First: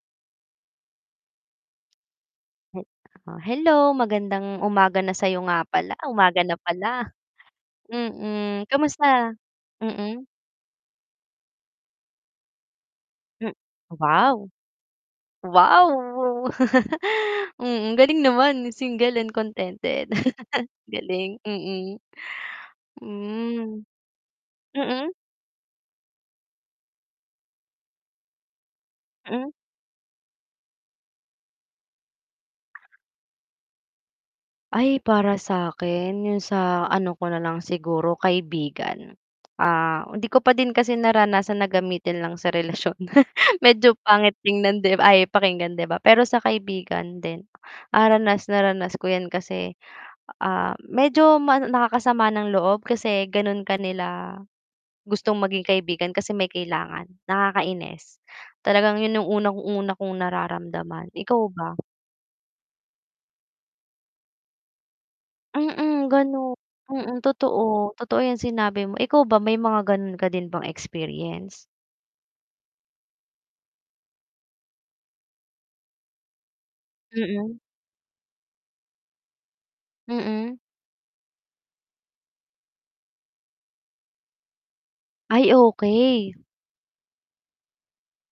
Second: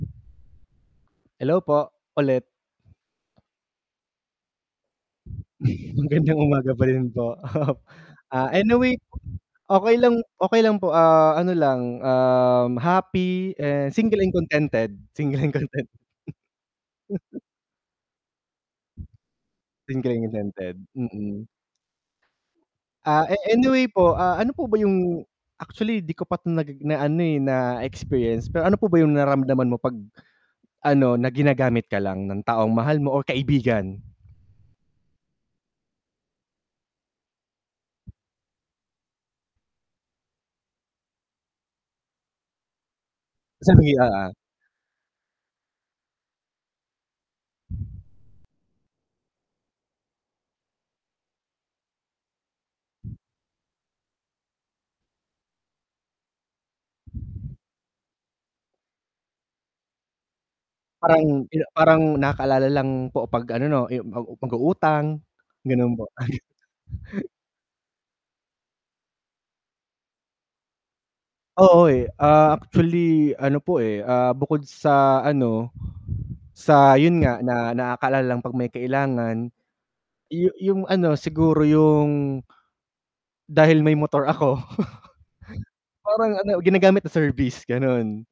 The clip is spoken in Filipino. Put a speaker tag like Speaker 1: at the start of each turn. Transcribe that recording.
Speaker 1: Hello, po ulit.
Speaker 2: Hi k ako, hello, magandang umaga na sa'yo, nga pala
Speaker 1: Magandang
Speaker 2: umaga na
Speaker 1: umaga pa rin
Speaker 2: pala.
Speaker 1: po. Ah,
Speaker 2: Mm,
Speaker 1: anyway po,
Speaker 2: kumusta?
Speaker 1: okey lang
Speaker 2: Mm.
Speaker 1: okey lang po, ah, ano lang, um,
Speaker 2: Hmm,
Speaker 1: happy and single and
Speaker 2: wow!
Speaker 1: contented. Single and
Speaker 2: Wow!
Speaker 1: contented.
Speaker 2: Wow wow, mm, galing naman single and contented.
Speaker 1: Single and contented.
Speaker 2: Galing,
Speaker 1: Mm.
Speaker 2: mm.
Speaker 1: Ah, eh eh,
Speaker 2: Hmm,
Speaker 1: anyway po, ah, ano po ba
Speaker 2: mm.
Speaker 1: 'yung actually di ko pa 'to naggi na ano, eh, na-experience, pero ano po ba 'yung
Speaker 2: Hmm.
Speaker 1: nararamdaman mo 'pag ano, na ginagamit ka lang ng taong mahal mo o kaibigan?
Speaker 2: Ay, para sa'kin 'yung sa ano ko na lang siguro kaibigan. Ah, hindi ko pa din kasi naranasan na gamitin lang sa relasyon,
Speaker 1: Sa may
Speaker 2: medyo
Speaker 1: Oo.
Speaker 2: pangit tingnan, 'di b ay, pakinggan di ba, pero sa kaibigan din, ah, ranas na ranas ko 'yan kasi, ah, medyo ma nakakasama ng loob kasi gano'n ka nila gustong maging kaibigan kasi may kailangan, nakakainis, talagang 'yun 'yung unang-una kong nararamdaman. Ikaw
Speaker 1: Parang ina
Speaker 2: ba?
Speaker 1: parang nakaalala lang po 'pag ano 'no, yu mag mag-uutang, gano'n po.
Speaker 2: Mm, gano'n. Mm, totoo. Totoo 'yung sinabi mo. Ikaw ba may mga gano'n ka din bang experience?
Speaker 1: Oo, eh, ah, actually ano po, eh, ah, bukod sa ano, sa 'yun nga,
Speaker 2: Mm.
Speaker 1: na nakakaalala lang 'pag may kailangan, yu
Speaker 2: Mm.
Speaker 1: 'yung ano siguro 'yung dahil may motor ako,
Speaker 2: Ay, okey.
Speaker 1: parang ano ginagamit na service, gano'n.